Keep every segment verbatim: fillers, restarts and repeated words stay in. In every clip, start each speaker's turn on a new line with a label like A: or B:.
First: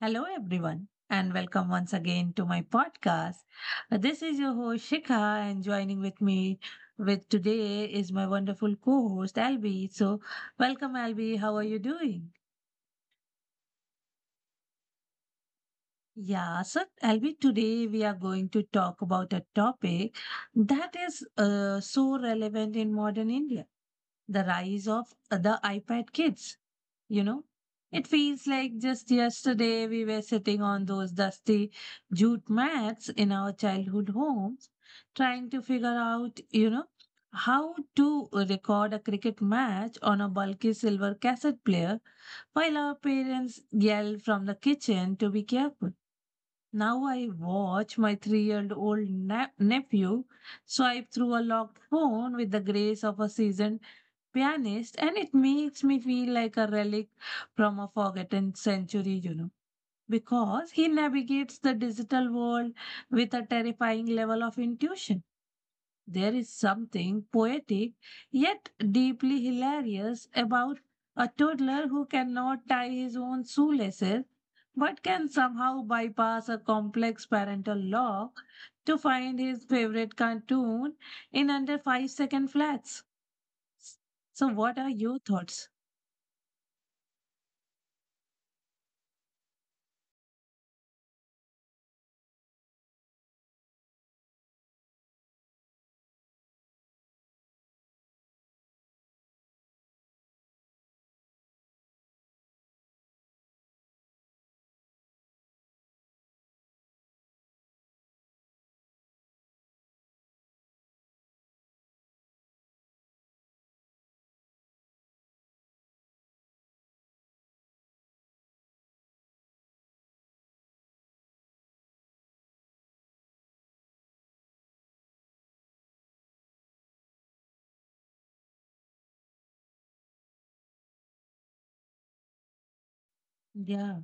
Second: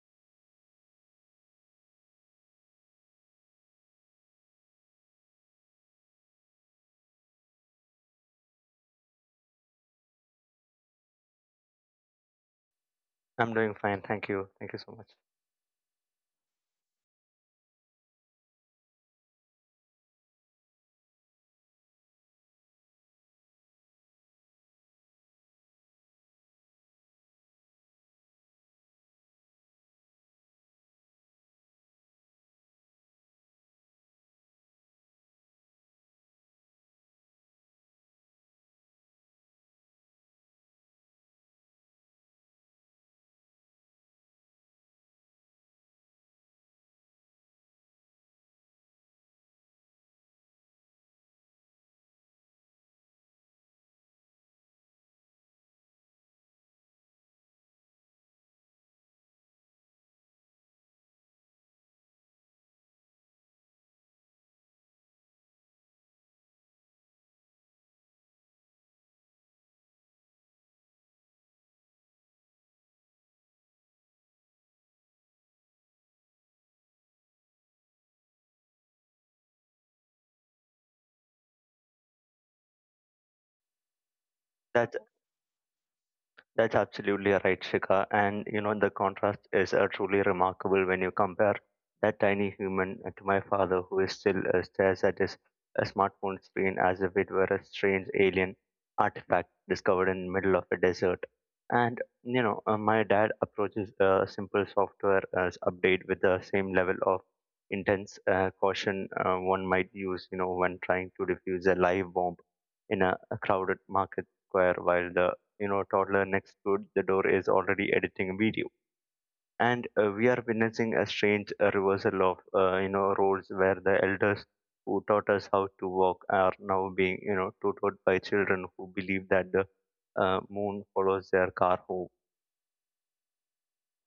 A: Hello, everyone, and welcome once again to my podcast. This is your host Shikha, and joining with me with today is my wonderful co-host Albi. So, welcome, Albi. How are you doing?
B: I'm doing fine. Thank you. Thank you so much.
A: Yeah, so Albi, today we are going to talk about a topic that is uh, so relevant in modern India: the rise of the iPad kids. you know it feels like just yesterday we were sitting on those dusty jute mats in our childhood homes trying to figure out you know how to record a cricket match on a bulky silver cassette player while our parents yell from the kitchen to be careful. Now I watch my three year old nep- nephew swipe through a locked phone with the grace of a seasoned pianist, and it makes me feel like a relic from a forgotten century, you know, because he navigates the digital world with a terrifying level of intuition. There is something poetic yet deeply hilarious about a toddler who cannot tie his own shoelaces but can somehow bypass a complex parental lock to find his favorite cartoon in under five second flats. So, what are
B: That.
A: your thoughts?
B: That's absolutely right, Shika. And you know, the contrast is uh, truly remarkable when you compare that tiny human to my father, who is still uh, stares at his uh, smartphone screen as if it were a strange alien artifact discovered in the middle of a desert. And you know, uh, my dad approaches a simple software uh, update with the same level of intense uh, caution uh, one might use, you know, when trying to defuse a live bomb in a, a crowded market square, while the you know toddler next to the door is already editing a video and uh, we are witnessing a strange uh, reversal of uh, you know roles where the elders who taught us how to walk are now being you know tutored by children who believe that the uh, moon follows their car home.
A: Yeah.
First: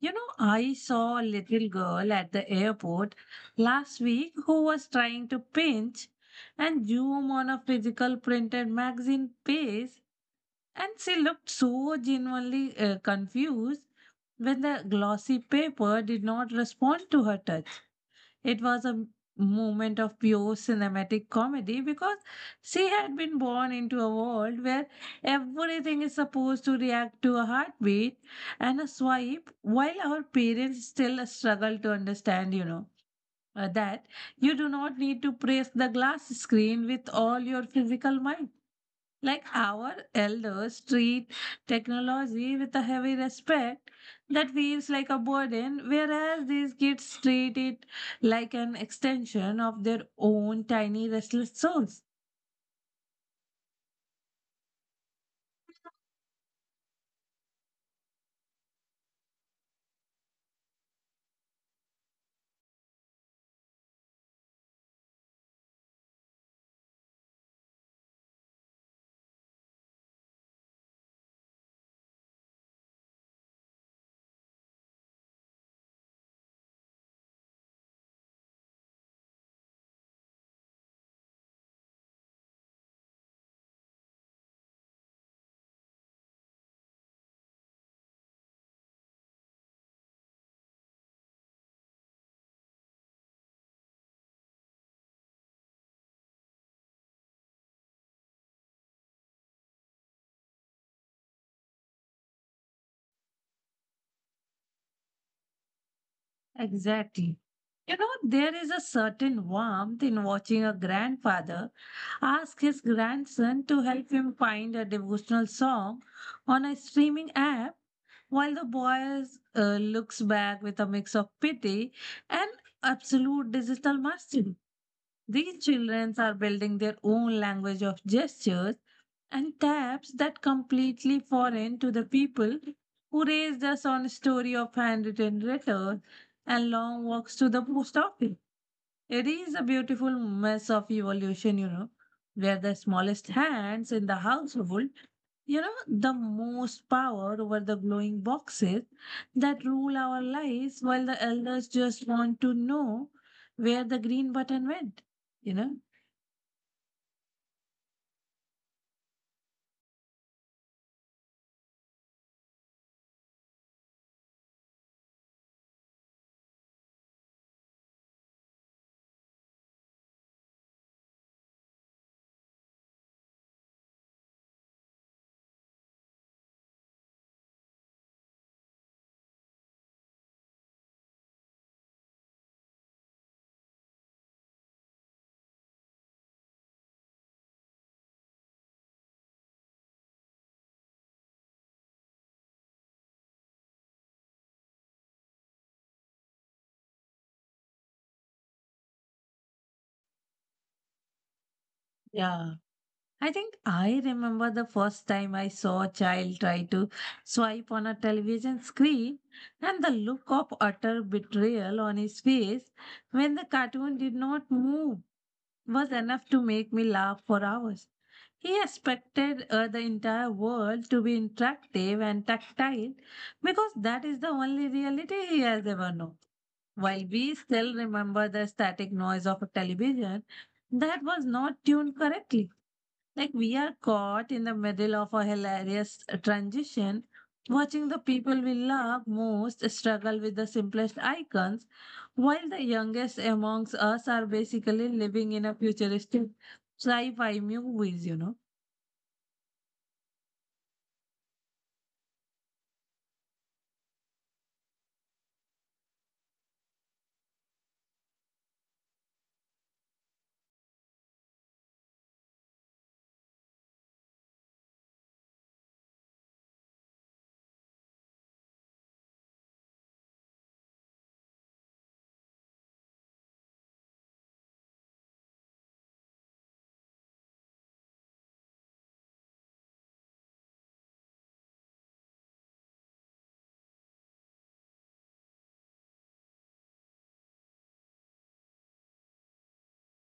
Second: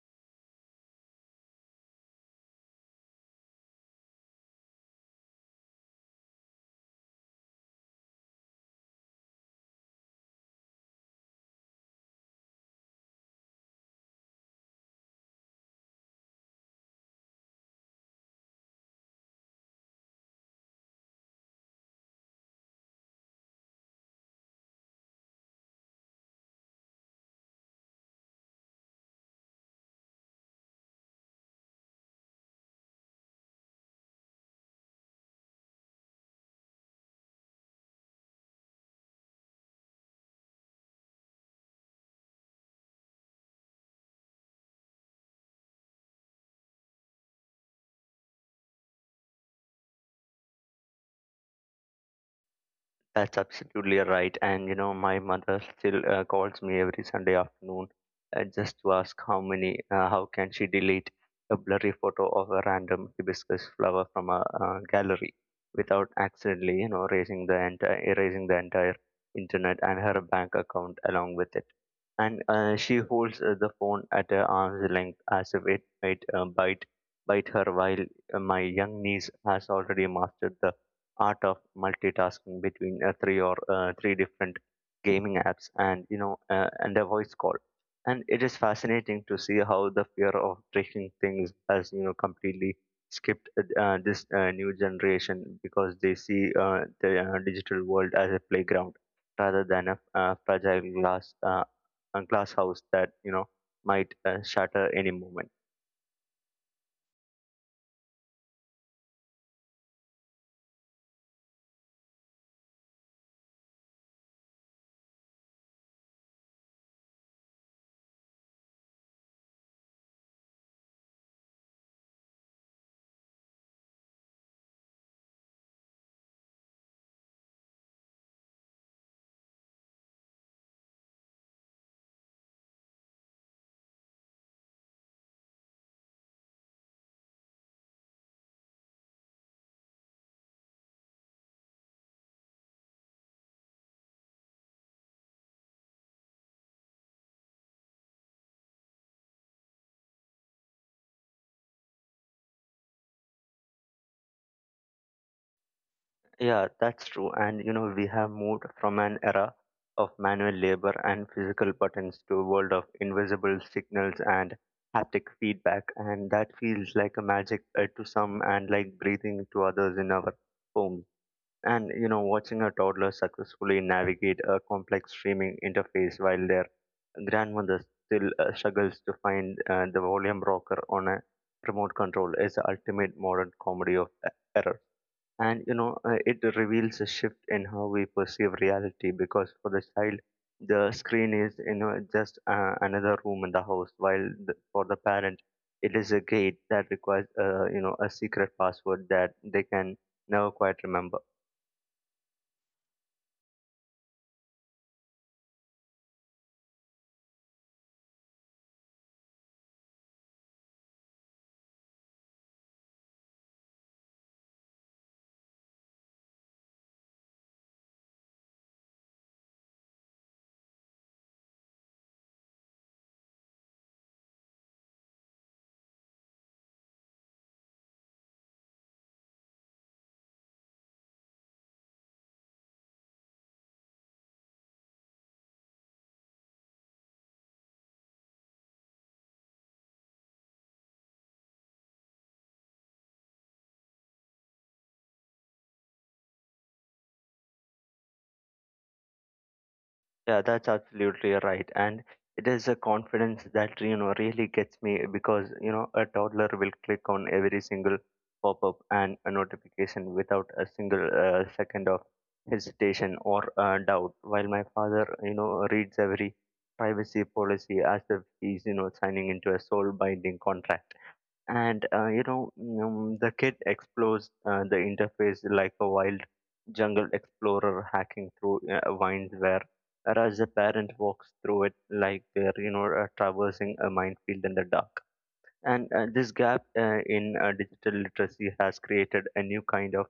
A: You know, I saw a little girl at the airport last week who was trying to pinch and zoom on a physical printed magazine page, and she looked so genuinely uh, confused when the glossy paper did not respond to her touch. It was a moment of pure cinematic comedy because she had been born into a world where everything is supposed to react to a heartbeat and a swipe, while our parents still struggle to understand, you know, uh, that you do not need to press the glass screen with all your physical might. Like our elders treat technology with a heavy respect that feels like a burden, whereas these kids treat it like an extension of their own tiny restless souls.
B: That's absolutely right. And you know, my mother still uh, calls me every Sunday afternoon uh, just to ask how many, uh, how can she delete a blurry photo of a random hibiscus flower from a uh, gallery without accidentally, you know, erasing the entire, erasing the entire internet and her bank account along with it. And uh, she holds uh, the phone at her arm's length as if it might uh, bite bite her, while uh, my young niece has already mastered the art of multitasking between uh, three or uh, three different gaming apps and you know uh, and a voice call, and it is fascinating to see how the fear of breaking things has you know completely skipped uh, uh, this uh, new generation because they see uh, the uh, digital world as a playground rather than a uh, fragile glass uh, a glass house that you know might uh, shatter any moment.
A: Exactly. You know, there is a certain warmth in watching a grandfather ask his grandson to help him find a devotional song on a streaming app while the boy uh, looks back with a mix of pity and absolute digital mastery. These children are building their own language of gestures and taps that completely foreign to the people who raised us on a story of handwritten letters and long walks to the post office. It is a beautiful mess of evolution, you know, where the smallest hands in the household, you know, the most power over the glowing boxes that rule our lives, while the elders just want to know where the green button went, you know.
B: Yeah, that's true. And you know, we have moved from an era of manual labor and physical buttons to a world of invisible signals and haptic feedback. And that feels like a magic uh, to some and like breathing to others in our home. And you know, watching a toddler successfully navigate a complex streaming interface while their grandmother still uh, struggles to find uh, the volume rocker on a remote control is the ultimate modern comedy of uh, error, and you know uh, it reveals a shift in how we perceive reality because for the child the screen is you know just uh, another room in the house, while the, for the parent it is a gate that requires uh, you know a secret password that they can never quite remember.
A: Yeah. I think I remember the first time I saw a child try to swipe on a television screen and the look of utter betrayal on his face when the cartoon did not move was enough to make me laugh for hours. He expected uh, the entire world to be interactive and tactile because that is the only reality he has ever known. While we still remember the static noise of a television that was not tuned correctly. Like we are caught in the middle of a hilarious transition, watching the people we love most struggle with the simplest icons, while the youngest amongst us are basically living in a futuristic sci-fi movies, you know.
B: Yeah, that's absolutely right. And it is a confidence that, you know, really gets me because, you know, a toddler will click on every single pop up and a notification without a single uh, second of hesitation or uh, doubt. While my father, you know, reads every privacy policy as if he's, you know, signing into a soul binding contract and uh, you know um, the kid explores uh, the interface like a wild jungle explorer hacking through uh, vines where whereas the parent walks through it like they're you know uh, traversing a minefield in the dark, and uh, this gap uh, in uh, digital literacy has created a new kind of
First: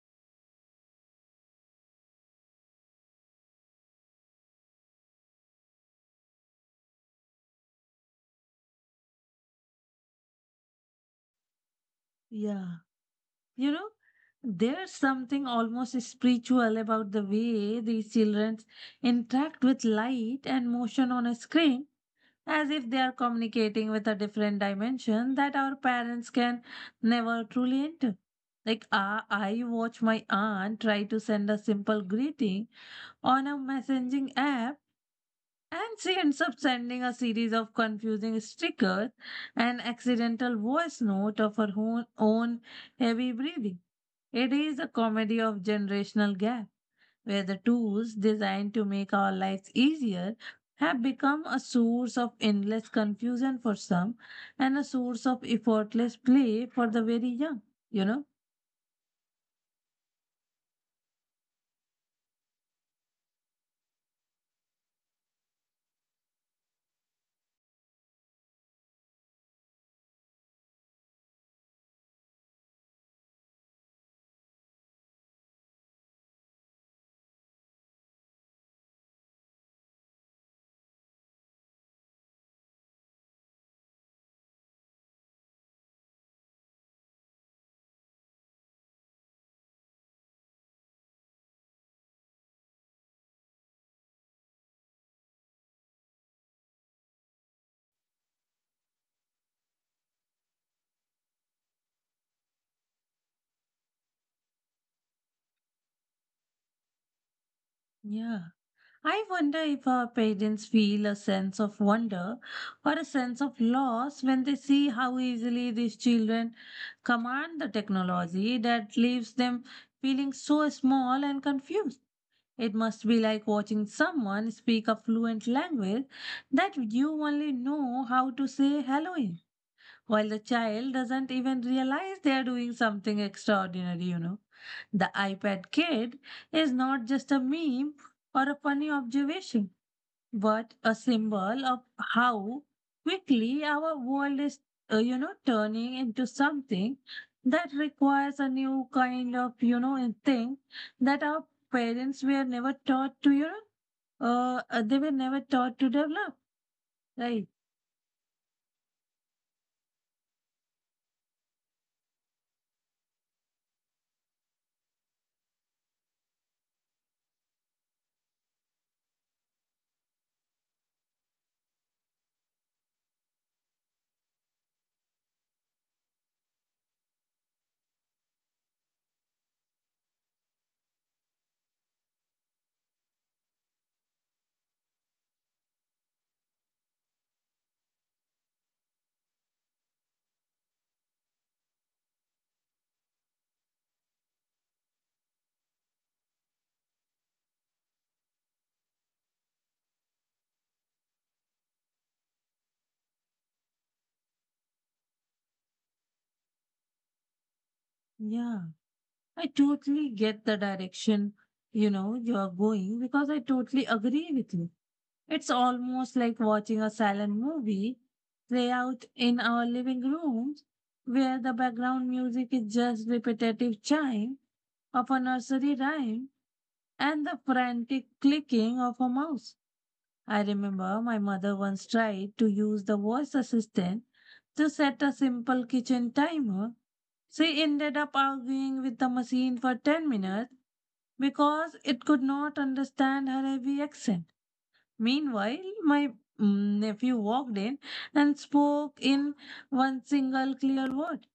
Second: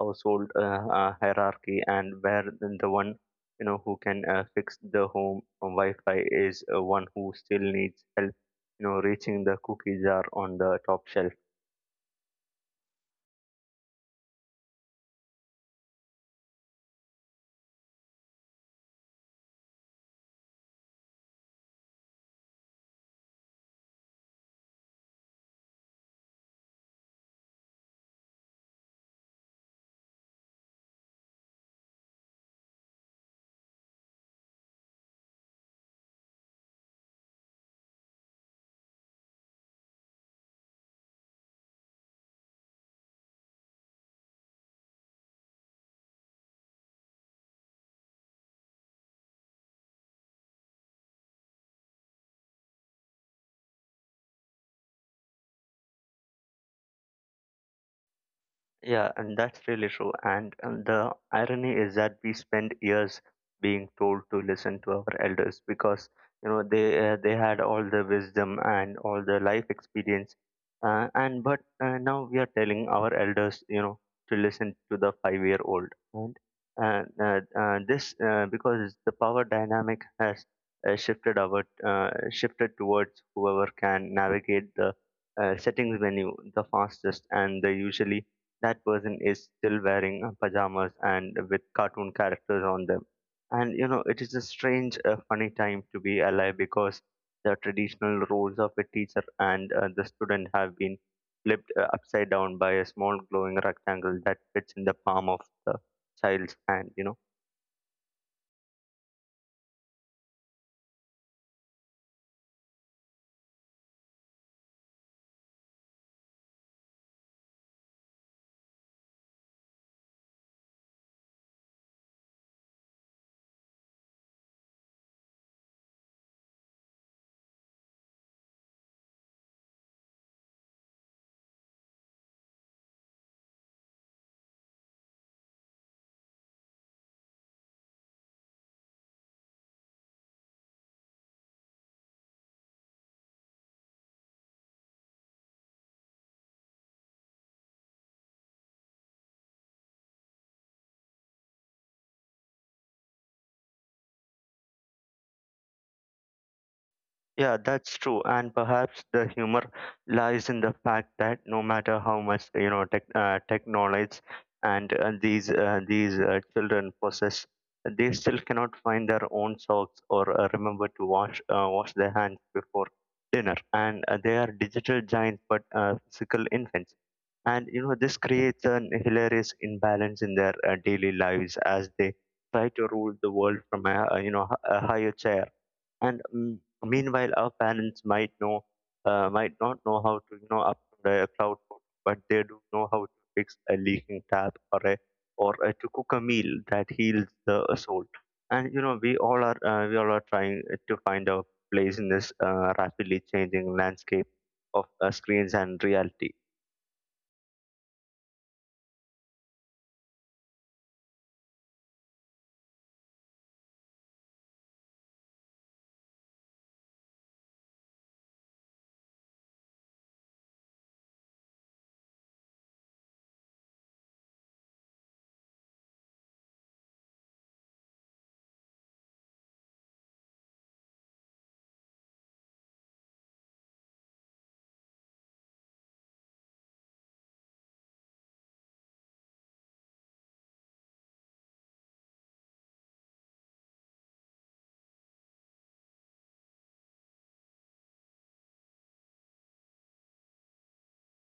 B: household uh, uh, hierarchy, and where then the one you know who can uh, fix the home Wi-Fi is uh, one who still needs help, you know, reaching the cookie jar on the top shelf.
A: Yeah. You know, there's something almost spiritual about the way these children interact with light and motion on a screen as if they are communicating with a different dimension that our parents can never truly enter. Like uh, I watch my aunt try to send a simple greeting on a messaging app, and she ends up sending a series of confusing stickers and accidental voice note of her own, own heavy breathing. It is a comedy of generational gap where the tools designed to make our lives easier have become a source of endless confusion for some and a source of effortless play for the very young, you know?
B: Yeah, and that's really true. And, and the irony is that we spend years being told to listen to our elders because you know they uh, they had all the wisdom and all the life experience, uh, and but uh, now we are telling our elders you know to listen to the five-year-old, and uh, uh, uh, this uh, because the power dynamic has uh, shifted our uh, shifted towards whoever can navigate the uh, settings menu the fastest, and they usually that person is still wearing uh, pajamas and with cartoon characters on them. And you know, it is a strange, uh, funny time to be alive because the traditional roles of a teacher and uh, the student have been flipped uh, upside down by a small glowing rectangle that fits in the palm of the child's hand. You know.
A: Yeah. I wonder if our parents feel a sense of wonder or a sense of loss when they see how easily these children command the technology that leaves them feeling so small and confused. It must be like watching someone speak a fluent language that you only know how to say hello in, while the child doesn't even realize they are doing something extraordinary, you know. The iPad kid is not just a meme or a funny observation. But a symbol of how quickly our world is, uh, you know, turning into something that requires a new kind of, you know, in thing that our parents were never taught to, you know, uh, uh, they were never taught to develop. Right.
B: Yeah, that's true. And perhaps the humor lies in the fact that no matter how much you know tech, uh, tech knowledge and uh, these uh, these uh, children possess, they still cannot find their own socks or uh, remember to wash uh, wash their hands before dinner. And uh, they are digital giants, but uh, physical infants. And you know this creates an hilarious imbalance in their uh, daily lives as they try to rule the world from a, a you know h- a higher chair, and mm, meanwhile, our parents might know, uh, might not know how to, you know, upload a cloud code, but they do know how to fix a leaking tap or a or uh, to cook a meal that heals the soul. And you know, we all are uh, we all are trying to find our place in this uh, rapidly changing landscape of uh, screens and reality.
A: Yeah. I totally get the direction, you know, you're going because I totally agree with you. It's almost like watching a silent movie play out in our living rooms where the background music is just repetitive chime of a nursery rhyme and the frantic clicking of a mouse. I remember my mother once tried to use the voice assistant to set a simple kitchen timer. She ended up arguing with the machine for ten minutes because it could not understand her heavy accent. Meanwhile, my mm, nephew walked in and spoke in one single clear word,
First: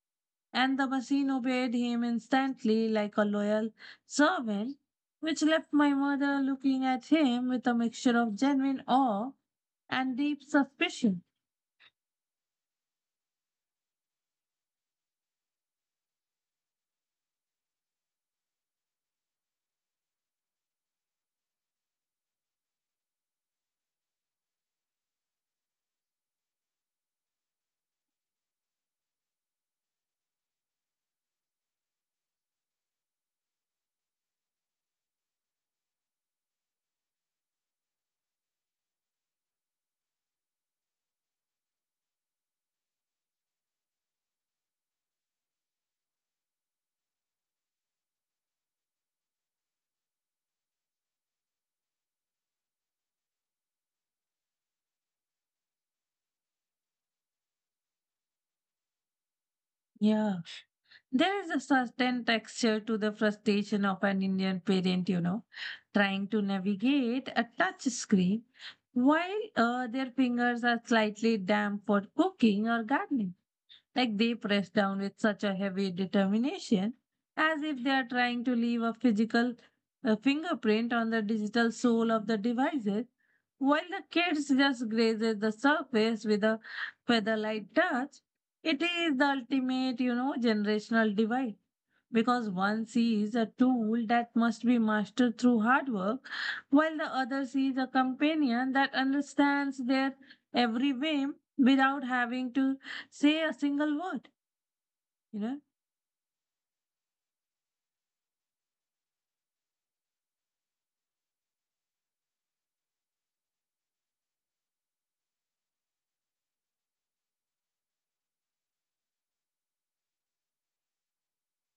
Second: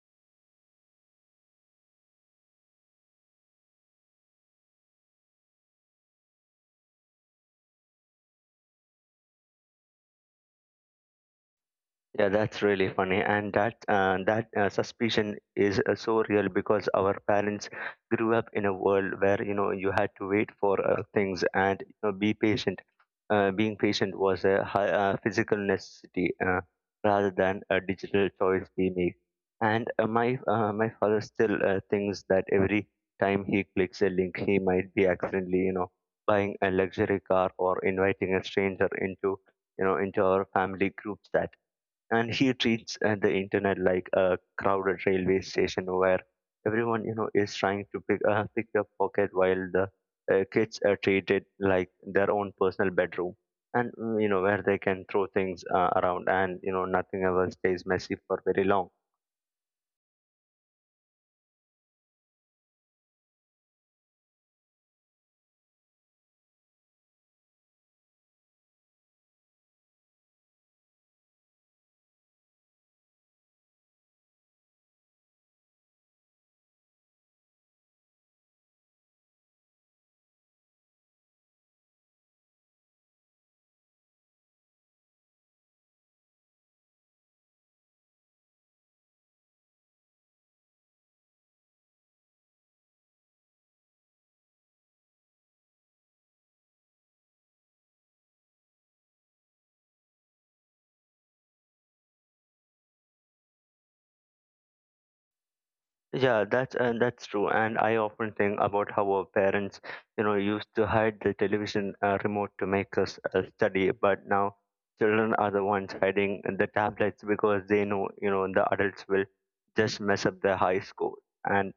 A: and the machine obeyed him instantly like a loyal servant, which left my mother looking at him with a mixture of genuine awe and deep suspicion.
B: Yeah, that's really funny, and that uh, that uh, suspicion is uh, so real because our parents grew up in a world where you know you had to wait for uh, things and you know, be patient. Uh, being patient was a high, uh, physical necessity uh, rather than a digital choice we make. And uh, my uh, my father still uh, thinks that every time he clicks a link, he might be accidentally you know buying a luxury car or inviting a stranger into you know into our family group chat, and he treats uh, the internet like a crowded railway station where everyone you know is trying to pick uh, pick a pocket, while the uh, kids are treated like their own personal bedroom, and mm, you know where they can throw things uh, around, and you know nothing ever stays messy for very long.
A: Yeah. There is a certain texture to the frustration of an Indian parent, you know, trying to navigate a touch screen while uh, their fingers are slightly damp for cooking or gardening. Like they press down with such a heavy determination, as if they are trying to leave a physical uh, fingerprint on the digital soul of the devices, while the kids just grazes the surface with a feather light touch. It is the ultimate, you know, generational divide because one sees a tool that must be mastered through hard work, while the other sees a companion that understands their every whim without having to say a single word, you know?
B: Yeah, that's and that's true. And I often think about how our parents, you know, used to hide the television uh, remote to make us uh, study, but now children are the ones hiding the tablets because they know, you know, the adults will just mess up their high school. And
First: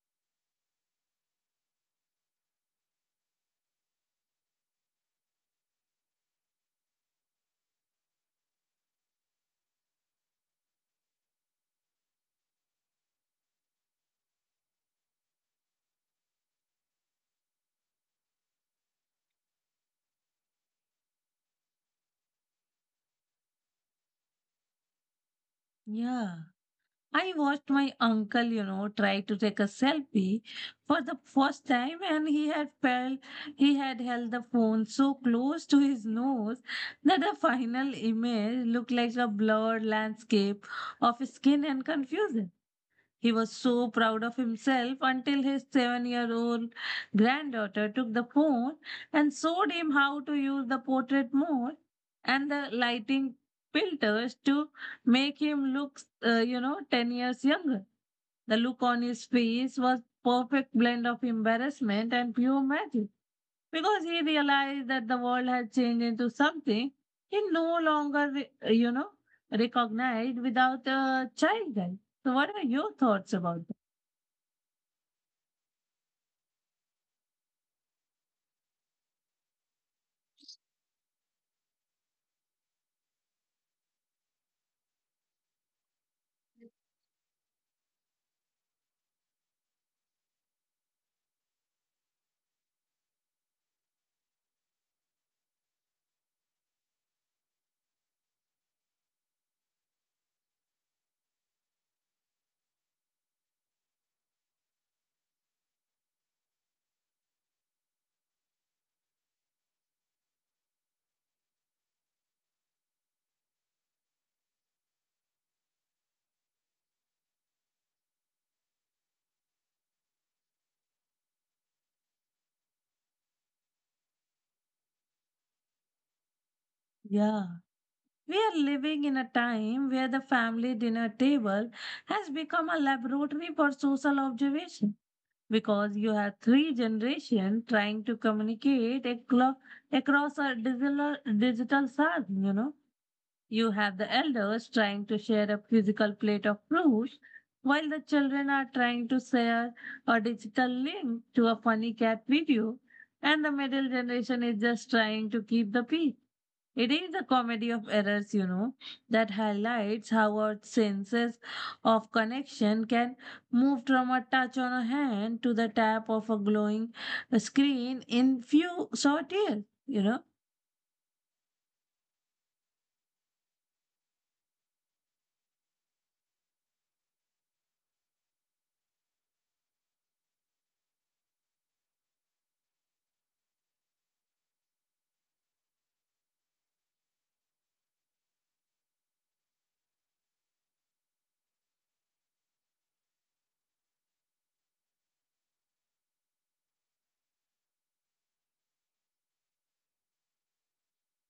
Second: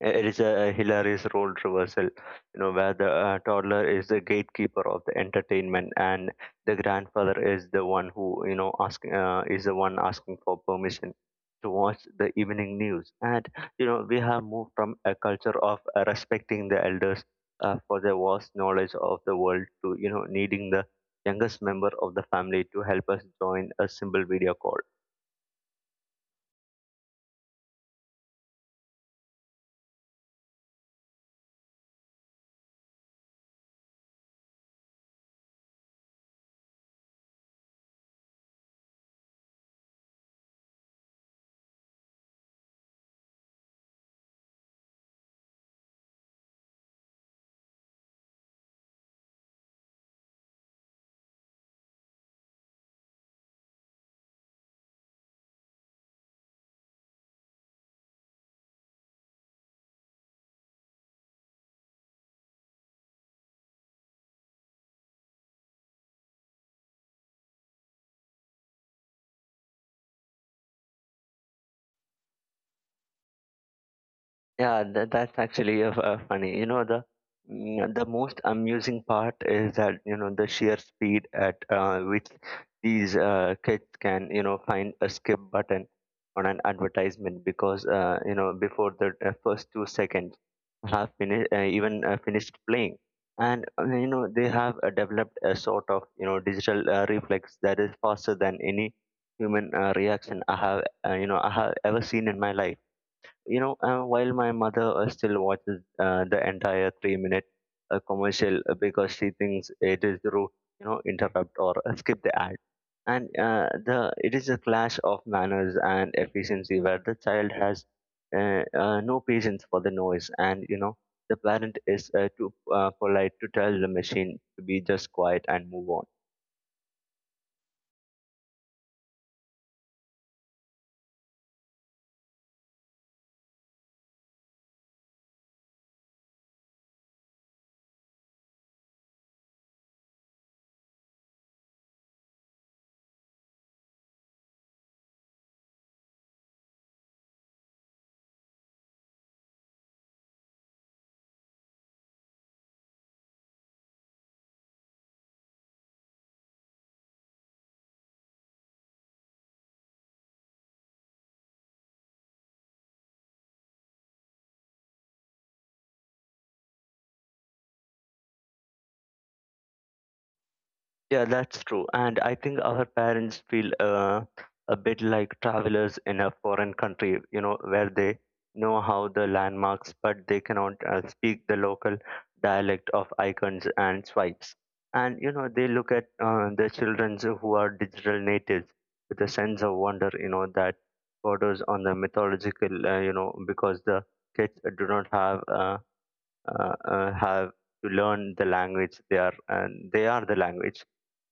B: it is a hilarious role reversal, you know, where the uh, toddler is the gatekeeper of the entertainment, and the grandfather is the one who, you know, asking uh, is the one asking for permission to watch the evening news. And you know, we have moved from a culture of uh, respecting the elders uh, for their vast knowledge of the world to, you know, needing the youngest member of the family to help us join a simple video call.
A: Yeah. I watched my uncle, you know, try to take a selfie for the first time and he had felt he had held the phone so close to his nose that the final image looked like a blurred landscape of skin and confusion. He was so proud of himself until his seven year old granddaughter took the phone and showed him how to use the portrait mode and the lighting filters to make him look, uh, you know, ten years younger. The look on his face was perfect blend of embarrassment and pure magic. Because he realized that the world had changed into something he no longer, re- uh, you know, recognized without a childhood. So, what are your thoughts about that?
B: Yeah, that, that's actually uh, uh, funny. You know, the mm, the most amusing part is that you know the sheer speed at uh, which these uh, kids can you know find a skip button on an advertisement because uh, you know before the uh, first two seconds have finished uh, even uh, finished playing, and uh, you know they have uh, developed a sort of you know digital uh, reflex that is faster than any human uh, reaction I have uh, you know I have ever seen in my life, you know, uh, while my mother uh, still watches uh, the entire three minute uh, commercial uh, because she thinks it is rude, you know, interrupt or uh, skip the ad. And uh, the it is a clash of manners and efficiency where the child has uh, uh, no patience for the noise, and you know, the parent is uh, too uh, polite to tell the machine to be just quiet and move on.
A: Yeah. We are living in a time where the family dinner table has become a laboratory for social observation because you have three generations trying to communicate aclo- across a digital, digital S A R M, you know. You have the elders trying to share a physical plate of fruit, while the children are trying to share a digital link to a funny cat video, and the middle generation is just trying to keep the peace. It is a comedy of errors, you know, that highlights how our senses of connection can move from a touch on a hand to the tap of a glowing screen in few short years, you know?
B: Yeah, that's true. And I think our parents feel uh, a bit like travelers in a foreign country, you know, where they know how the landmarks, but they cannot uh, speak the local dialect of icons and swipes. And, you know, they look at uh, the children who are digital natives with a sense of wonder, you know, that borders on the mythological, uh, you know, because the kids do not have, uh, uh, uh, have to learn the language. They are, and they are the language,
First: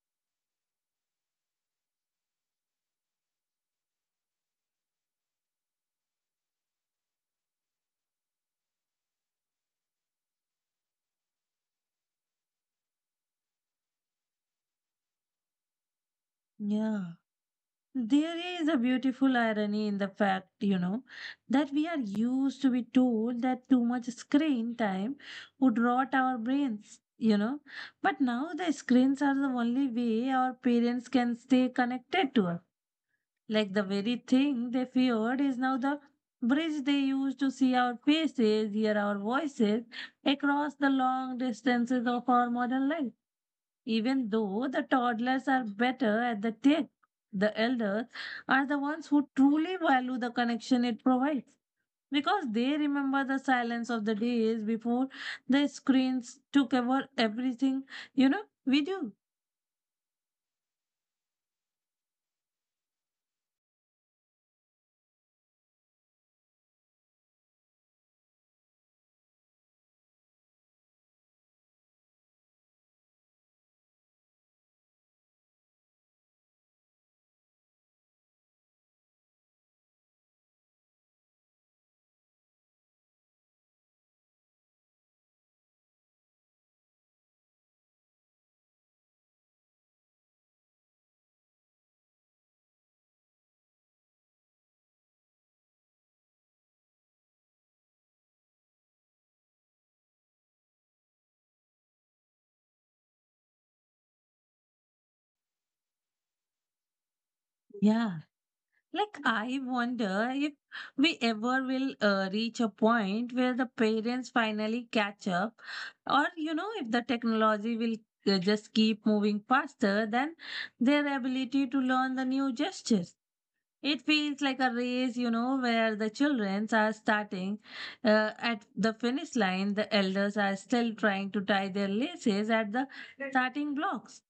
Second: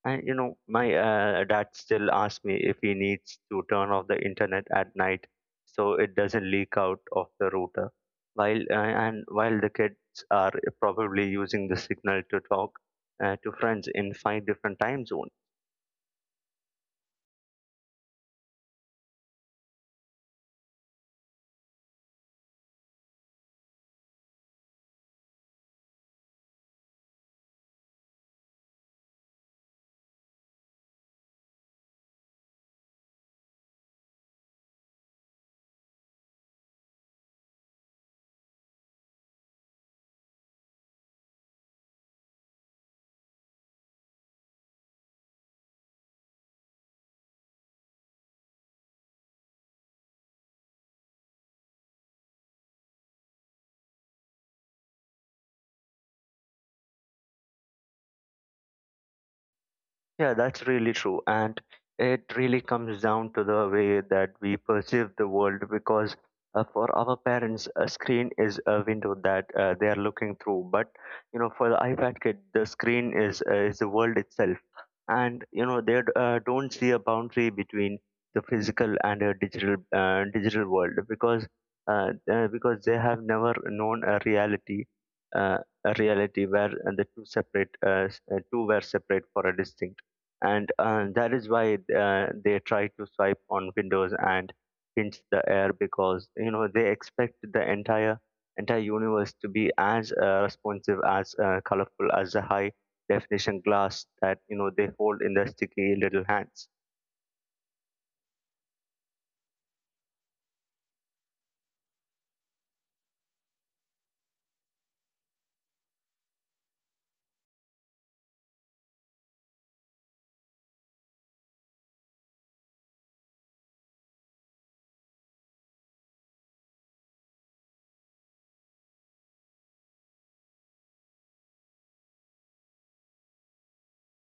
B: and you know, my uh, dad still asks me if he needs to turn off the internet at night so it doesn't leak out of the router. While uh, and while the kids are probably using the signal to talk uh, to friends in five different time zones.
A: Yeah. There is a beautiful irony in the fact, you know, that we are used to be told that too much screen time would rot our brains, you know. But now the screens are the only way our parents can stay connected to us. Like the very thing they feared is now the bridge they use to see our faces, hear our voices across the long distances of our modern life. Even though the toddlers are better at the tech, the elders are the ones who truly value the connection it provides because they remember the silence of the days before the screens took over everything, you know, we do.
B: Yeah, that's really true. And it really comes down to the way that we perceive the world because uh, for our parents, a screen is a window that uh, they are looking through. But, you know, for the iPad kid, the screen is, uh, is the world itself. And, you know, they uh, don't see a boundary between the physical and a digital, uh, digital world because, uh, uh, because they have never known a reality, uh, a reality where uh, the two separate, uh, s- uh, two were separate for a distinct and uh, that is why uh, they try to swipe on windows and pinch the air because you know they expect the entire entire universe to be as uh, responsive as uh, colorful as the high definition glass that you know they hold in their sticky little hands.
A: Yeah. Like, I wonder if we ever will uh, reach a point where the parents finally catch up, or you know, if the technology will uh, just keep moving faster than their ability to learn the new gestures. It feels like a race, you know, where the children are starting uh, at the finish line, the elders are still trying to tie their laces at the starting blocks.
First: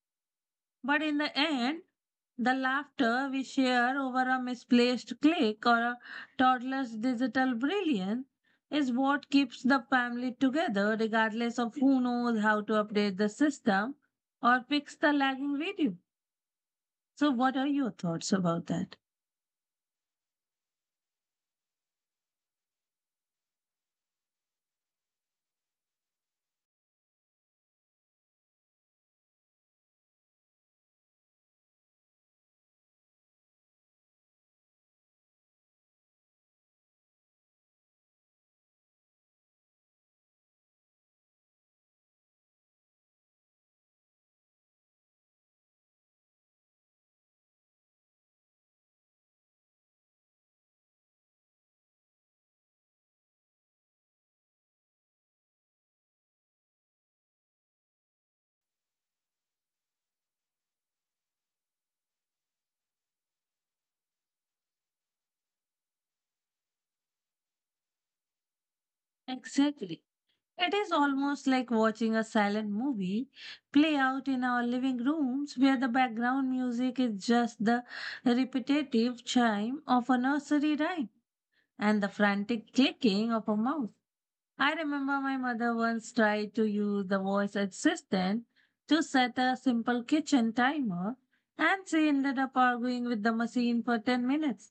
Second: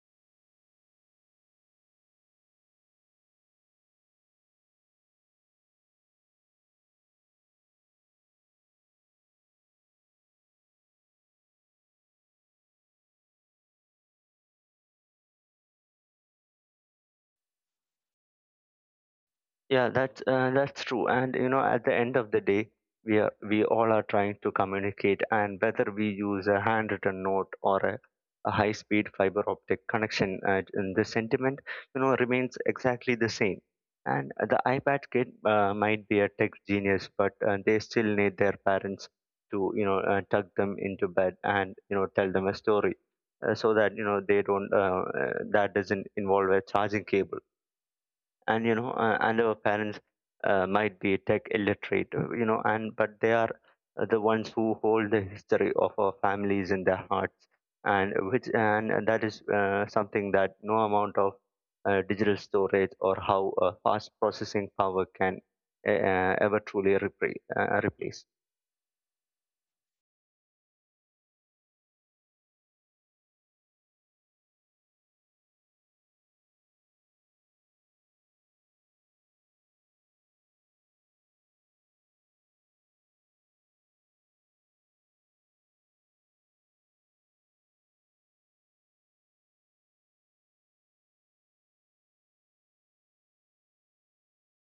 A: But in the end, the laughter we share over a misplaced click or a toddler's digital brilliance is what keeps the family together, regardless of who knows how to update the system or fix the lagging video. So, what are your thoughts about that?
B: Yeah, that's uh, that's true. And you know, at the end of the day, we are we all are trying to communicate, and whether we use a handwritten note or a, a high-speed fiber optic connection, uh, and the sentiment, you know, remains exactly the same. And the iPad kid uh, might be a tech genius, but uh, they still need their parents to you know uh, tuck them into bed and you know tell them a story, uh, so that you know they don't uh, uh, that doesn't involve a charging cable. And you know uh, and our parents uh, might be tech illiterate, uh, you know and but they are the ones who hold the history of our families in their hearts, and which and that is uh, something that no amount of uh, digital storage or how uh, fast processing power can uh, uh, ever truly repre- uh, replace.
A: Exactly. It is almost like watching a silent movie play out in our living rooms where the background music is just the repetitive chime of a nursery rhyme and the frantic clicking of a mouse. I remember my mother once tried to use the voice assistant to set a simple kitchen timer, and she ended up arguing with the machine for ten minutes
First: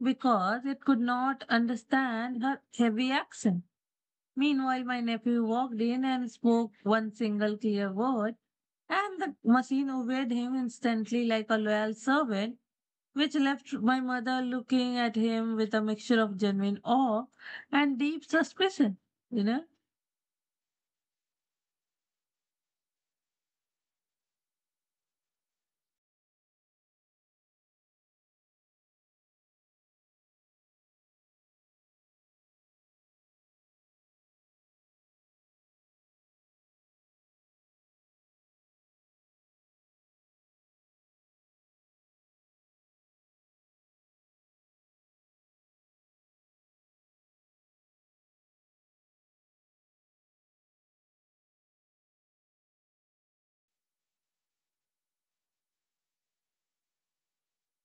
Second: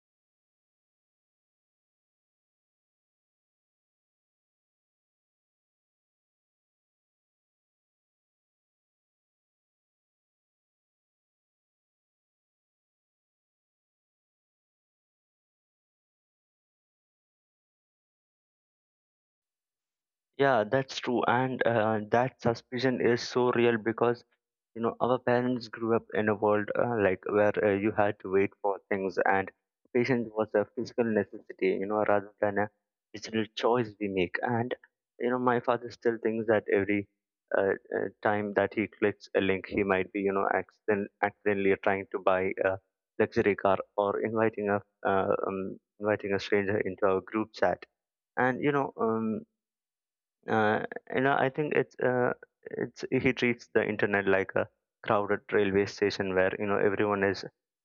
A: because it could not understand her heavy accent. Meanwhile, my nephew walked in and spoke one single clear word, and the machine obeyed him instantly like a loyal servant, which left my mother looking at him with a mixture of genuine awe and deep suspicion. You know?
B: Yeah, that's true. And uh, that suspicion is so real because you know our parents grew up in a world uh, like where uh, you had to wait for things, and patience was a physical necessity, you know rather than a digital choice we make. And you know my father still thinks that every uh, uh, time that he clicks a link, he might be, you know accident- accidentally trying to buy a luxury car, or inviting a uh, um, inviting a stranger into our group chat. And you know um, uh, you know, I think it's uh, it's he treats the internet like a crowded railway station where you know everyone is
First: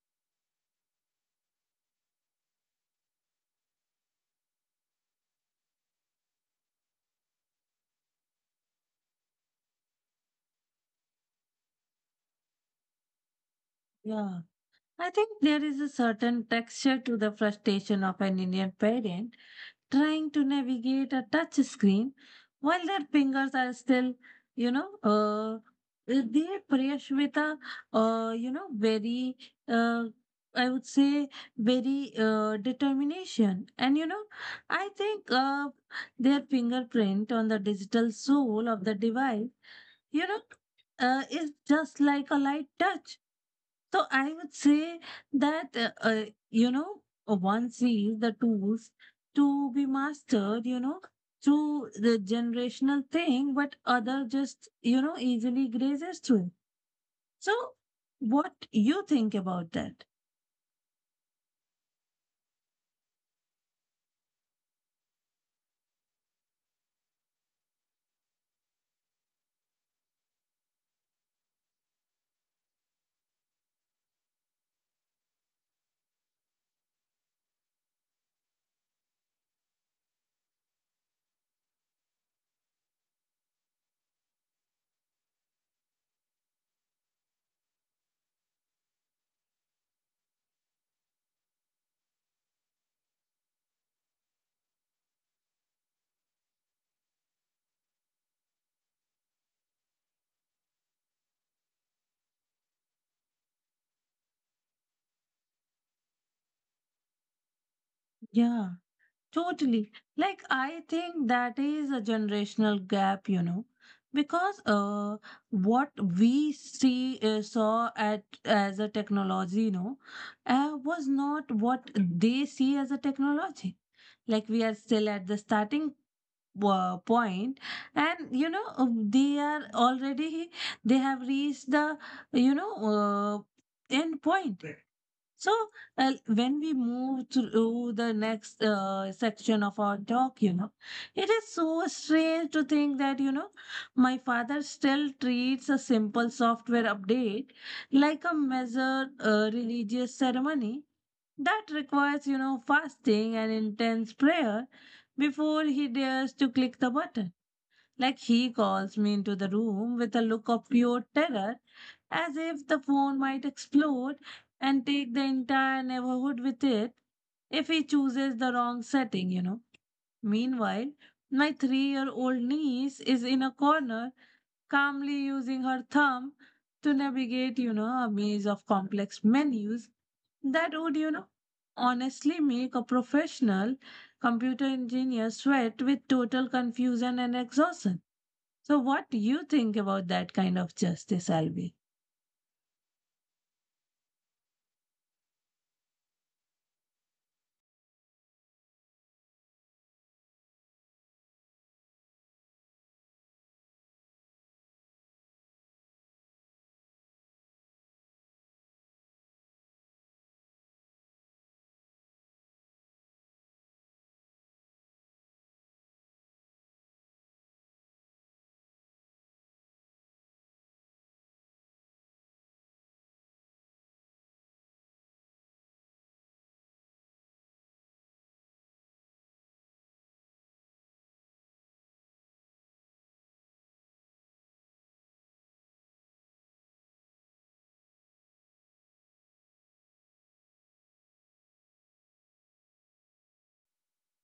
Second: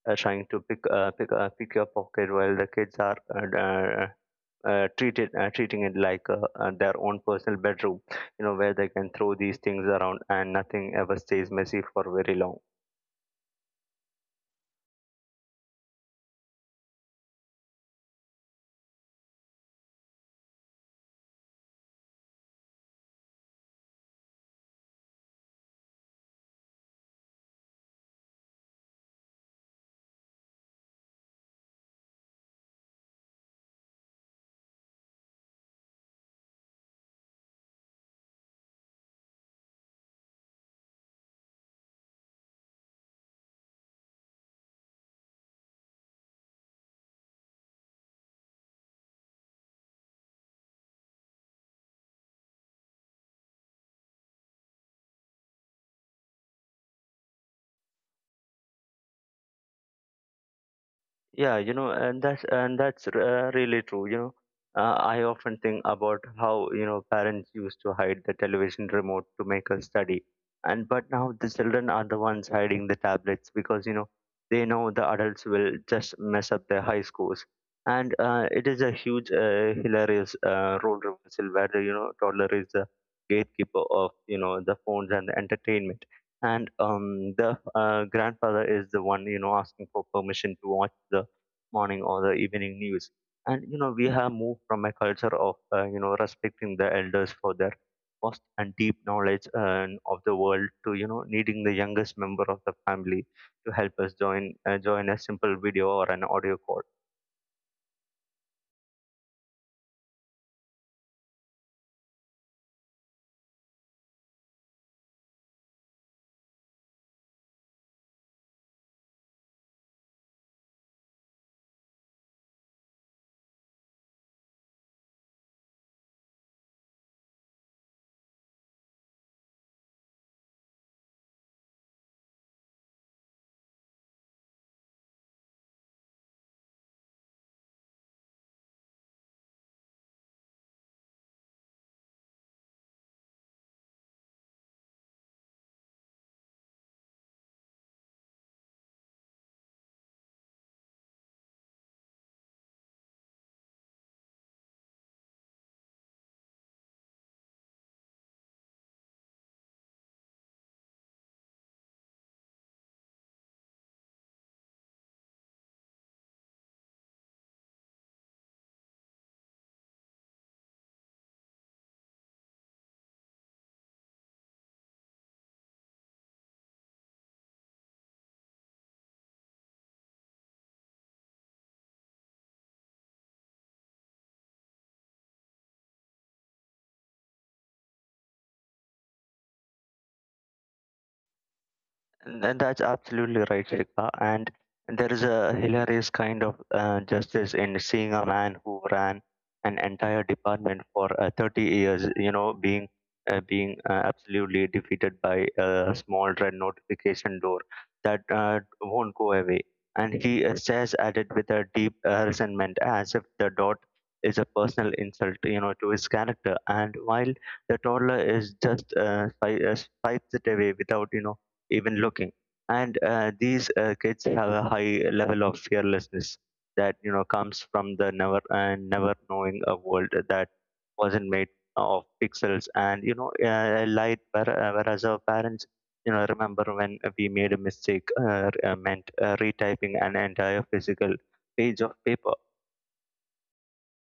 B: uh, trying to pick uh, pick uh, pick your pocket, while the kids are uh, uh, uh, treated uh, treating it like uh, uh, their own personal bedroom. You know, where they can throw these things around and nothing ever stays messy for very long.
A: Yeah. I think there is a certain texture to the frustration of an Indian parent trying to navigate a touch screen while their fingers are still, you know, uh, they prayers with a, uh, you know, very, uh, I would say, very uh, determination. And, you know, I think uh, their fingerprint on the digital soul of the device, you know, uh, is just like a light touch. So I would say that, uh, uh, you know, uh, one sees the tools to be mastered, you know, through the generational thing, but other just, you know, easily grazes through. It. So what you think about that?
B: Yeah, you know, and that's and that's uh, really true. You know, uh, I often think about how, you know parents used to hide the television remote to make us study, and but now the children are the ones hiding the tablets because you know they know the adults will just mess up their high scores. And uh, it is a huge, uh, hilarious uh, role reversal where the, you know toddler is the gatekeeper of you know the phones and the entertainment. And um, the uh, grandfather is the one, you know, asking for permission to watch the morning or the evening news. And you know, we have moved from a culture of uh, you know respecting the elders for their vast and deep knowledge uh, of the world, to you know needing the youngest member of the family to help us join uh, join a simple video or an audio call.
A: Yeah. Totally. Like, I think that is a generational gap, you know, because uh, what we see uh, saw at as a technology, you know, uh, was not what they see as a technology. Like, we are still at the starting uh, point, and you know, uh, they are already they have reached the, you know, uh, end point. So, uh, when we move through the next uh, section of our talk, you know, it is so strange to think that, you know, my father still treats a simple software update like a measured uh, religious ceremony that requires, you know, fasting and intense prayer before he dares to click the button. Like, he calls me into the room with a look of pure terror, as if the phone might explode and take the entire neighborhood with it if he chooses the wrong setting, you know. Meanwhile, my three year old niece is in a corner, calmly using her thumb to navigate, you know, a maze of complex menus that would, you know, honestly make a professional computer engineer sweat with total confusion and exhaustion. So, what do you think about that kind of justice, Albi?
B: And that's absolutely right, Shikha. And there is a hilarious kind of uh, justice in seeing a man who ran an entire department for uh, thirty years, you know, being uh, being uh, absolutely defeated by a small red notification door that uh, won't go away. And he uh, stares at it with a deep uh, resentment, as if the dot is a personal insult, you know, to his character. And while the toddler is just uh, spi- uh, spites it away without, you know, even looking. And uh, these uh, kids have a high level of fearlessness that you know comes from the never and never knowing a world that wasn't made of pixels and, you know uh, light. where- uh, Whereas our parents, you know, remember when we made a mistake, uh, uh, meant uh, retyping an entire physical page of paper.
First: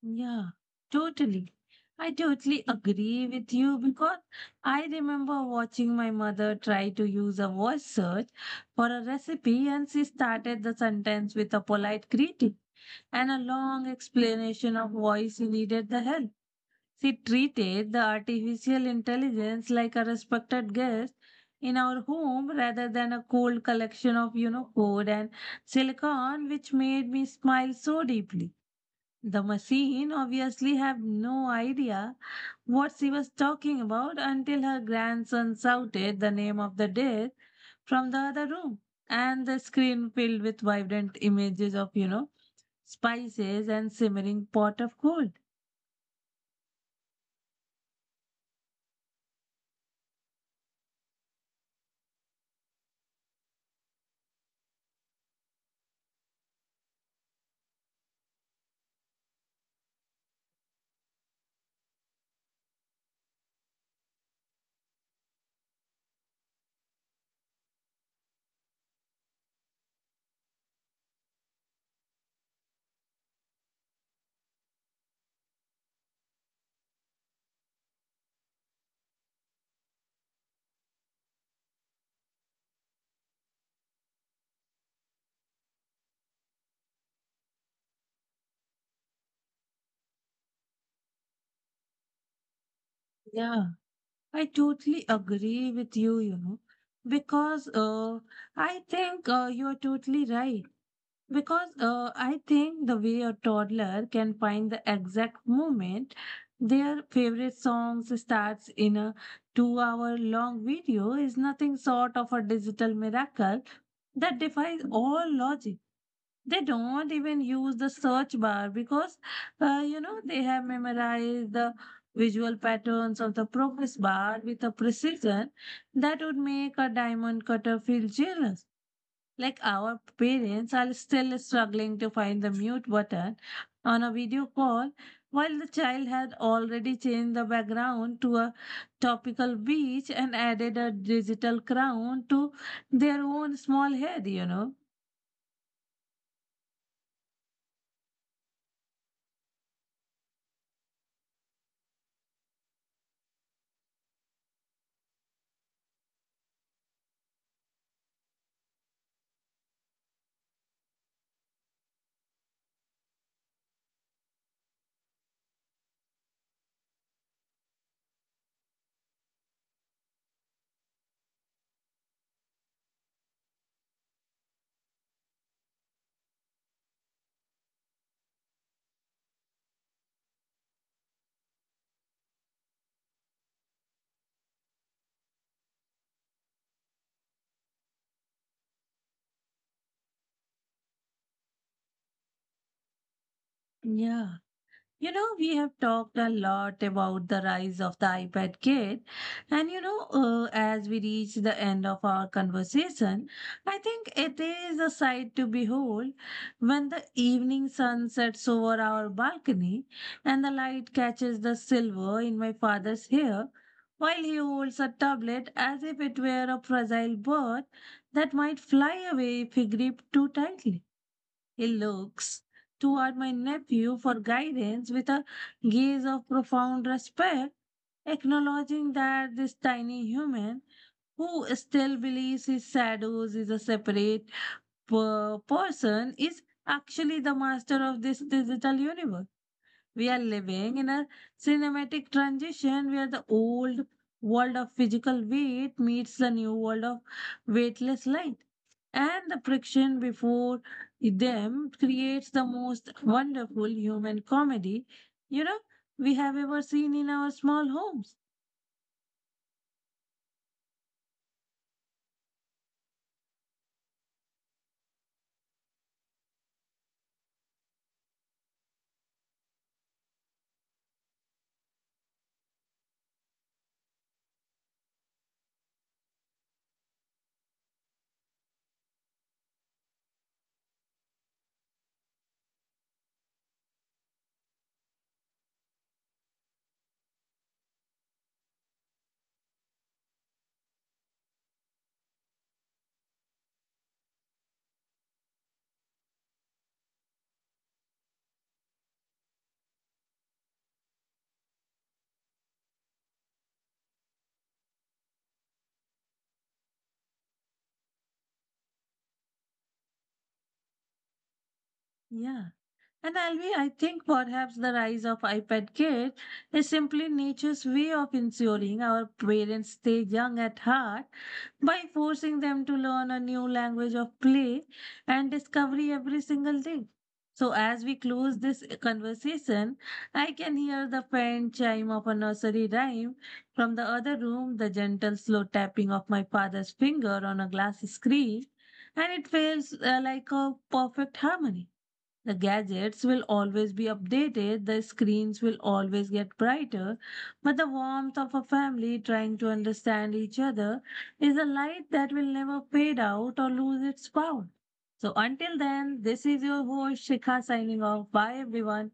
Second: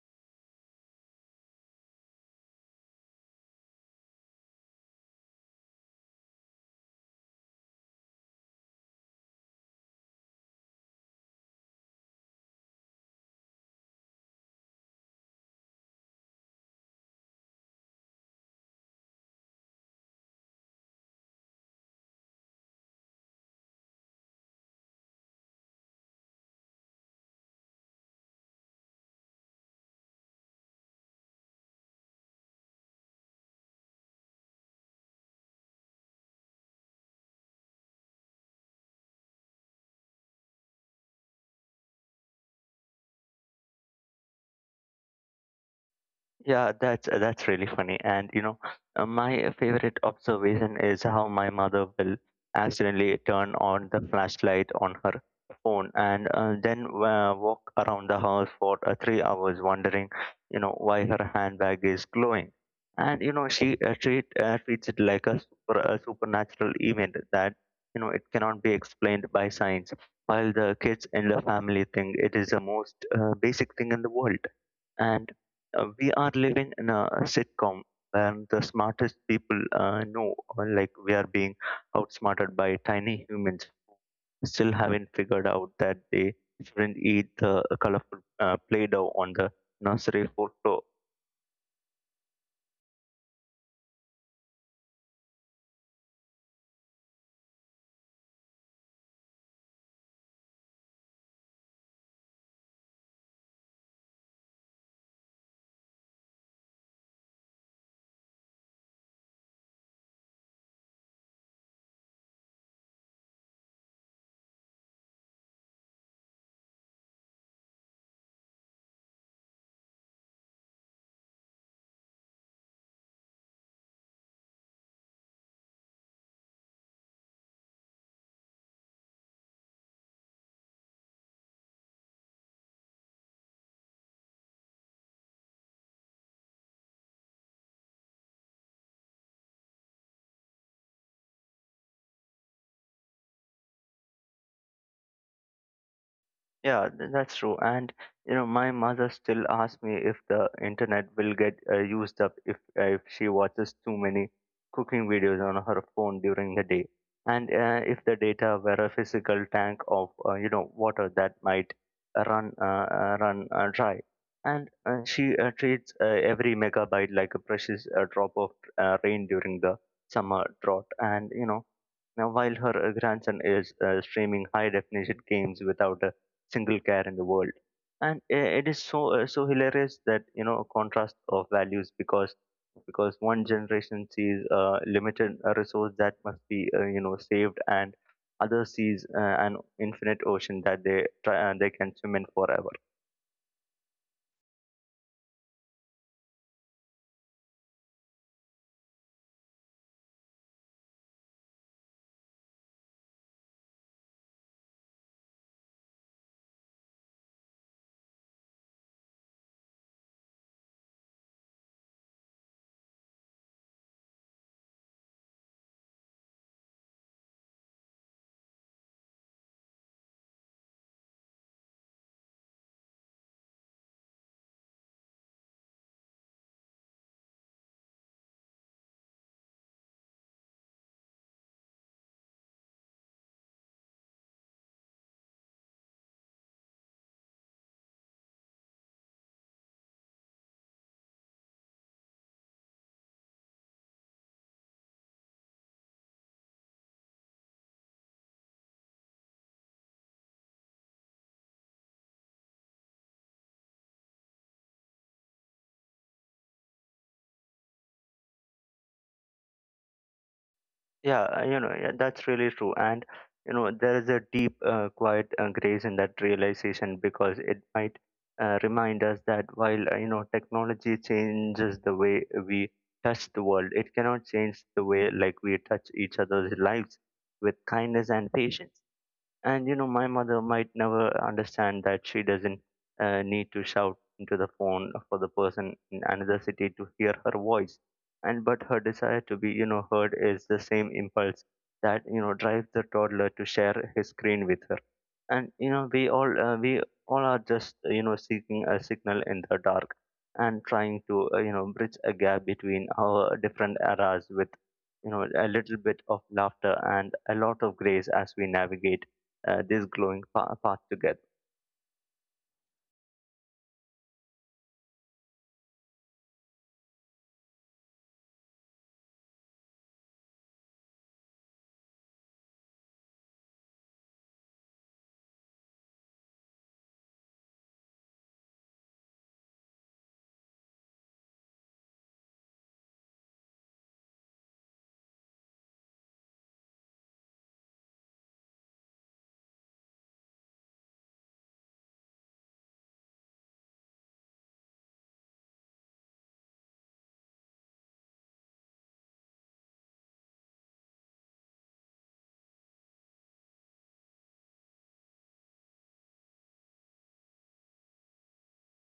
A: Yeah, totally. I totally agree with you because I remember watching my mother try to use a voice search for a recipe, and she started the sentence with a polite greeting and a long explanation of why she needed the help. She treated the artificial intelligence like a respected guest in our home rather than a cold collection of, you know, code and silicon, which made me smile so deeply. The machine obviously had no idea what she was talking about until her grandson shouted the name of the death from the other room, and the screen filled with vibrant images of, you know, spices and simmering pot of gold.
B: Yeah, that's uh, that's really funny. And you know, uh, my favorite observation is how my mother will accidentally turn on the flashlight on her phone, and uh, then uh, walk around the house for uh, three hours wondering, you know, why her handbag is glowing. And you know, she uh, treat uh, treats it like a super a supernatural event that you know it cannot be explained by science. While the kids in the family think it is the most uh, basic thing in the world. And uh, we are living in a sitcom where the smartest people uh, know uh, like we are being outsmarted by tiny humans still haven't figured out that they shouldn't eat the colorful uh, play-doh on the nursery floor.
A: Yeah, I totally agree with you, you know, because uh, I think uh, you're totally right. Because uh, I think the way a toddler can find the exact moment their favorite songs starts in a two hour long video is nothing short of a digital miracle that defies all logic. They don't even use the search bar because uh, you know, they have memorized the visual patterns of the progress bar with a precision that would make a diamond cutter feel jealous. Like, our parents are still struggling to find the mute button on a video call while the child had already changed the background to a topical beach and added a digital crown to their own small head, you know.
B: Yeah, th- that's true. And you know, my mother still asks me if the internet will get uh, used up if, uh, if she watches too many cooking videos on her phone during the day, and uh, if the data were a physical tank of uh, you know water that might run uh, uh, run uh, dry. And uh, she uh, treats uh, every megabyte like a precious uh, drop of uh, rain during the summer drought. And you know, now, while her uh, grandson is uh, streaming high definition games without a single care in the world. And uh, it is so uh, so hilarious, that, you know, a contrast of values, because because one generation sees a limited uh, resource that must be, uh, you know saved, and other sees uh, an infinite ocean that they try, uh, they can swim in forever.
A: Yeah. You know, we have talked a lot about the rise of the iPad kid. And, you know, uh, as we reach the end of our conversation, I think it is a sight to behold when the evening sun sets over our balcony and the light catches the silver in my father's hair while he holds a tablet as if it were a fragile bird that might fly away if he gripped too tightly. He looks toward my nephew for guidance with a gaze of profound respect, acknowledging that this tiny human, who still believes his shadows is a separate per- person, is actually the master of this digital universe. We are living in a cinematic transition where the old world of physical weight meets the new world of weightless light, and the friction before them creates the most wonderful human comedy, you know, we have ever seen in our small homes.
B: Yeah, uh, you know, yeah, that's really true. And, you know, there is a deep, uh, quiet uh, grace in that realization, because it might uh, remind us that while, uh, you know, technology changes the way we touch the world, it cannot change the way like we touch each other's lives with kindness and patience. And you know, my mother might never understand that she doesn't uh, need to shout into the phone for the person in another city to hear her voice. And but her desire to be, you know, heard is the same impulse that you know drives the toddler to share his screen with her. And you know, we all uh, we all are just, uh, you know seeking a signal in the dark and trying to, uh, you know bridge a gap between our different eras with, you know, a little bit of laughter and a lot of grace as we navigate uh, this glowing pa- path together.
A: Yeah. And Alvi, I think perhaps the rise of iPad kids is simply nature's way of ensuring our parents stay young at heart by forcing them to learn a new language of play and discovery every single day. So, as we close this conversation, I can hear the faint chime of a nursery rhyme from the other room, the gentle, slow tapping of my father's finger on a glass screen, and it feels uh, like a perfect harmony. The gadgets will always be updated, the screens will always get brighter, but the warmth of a family trying to understand each other is a light that will never fade out or lose its power. So until then, this is your host Shikha signing off. Bye everyone.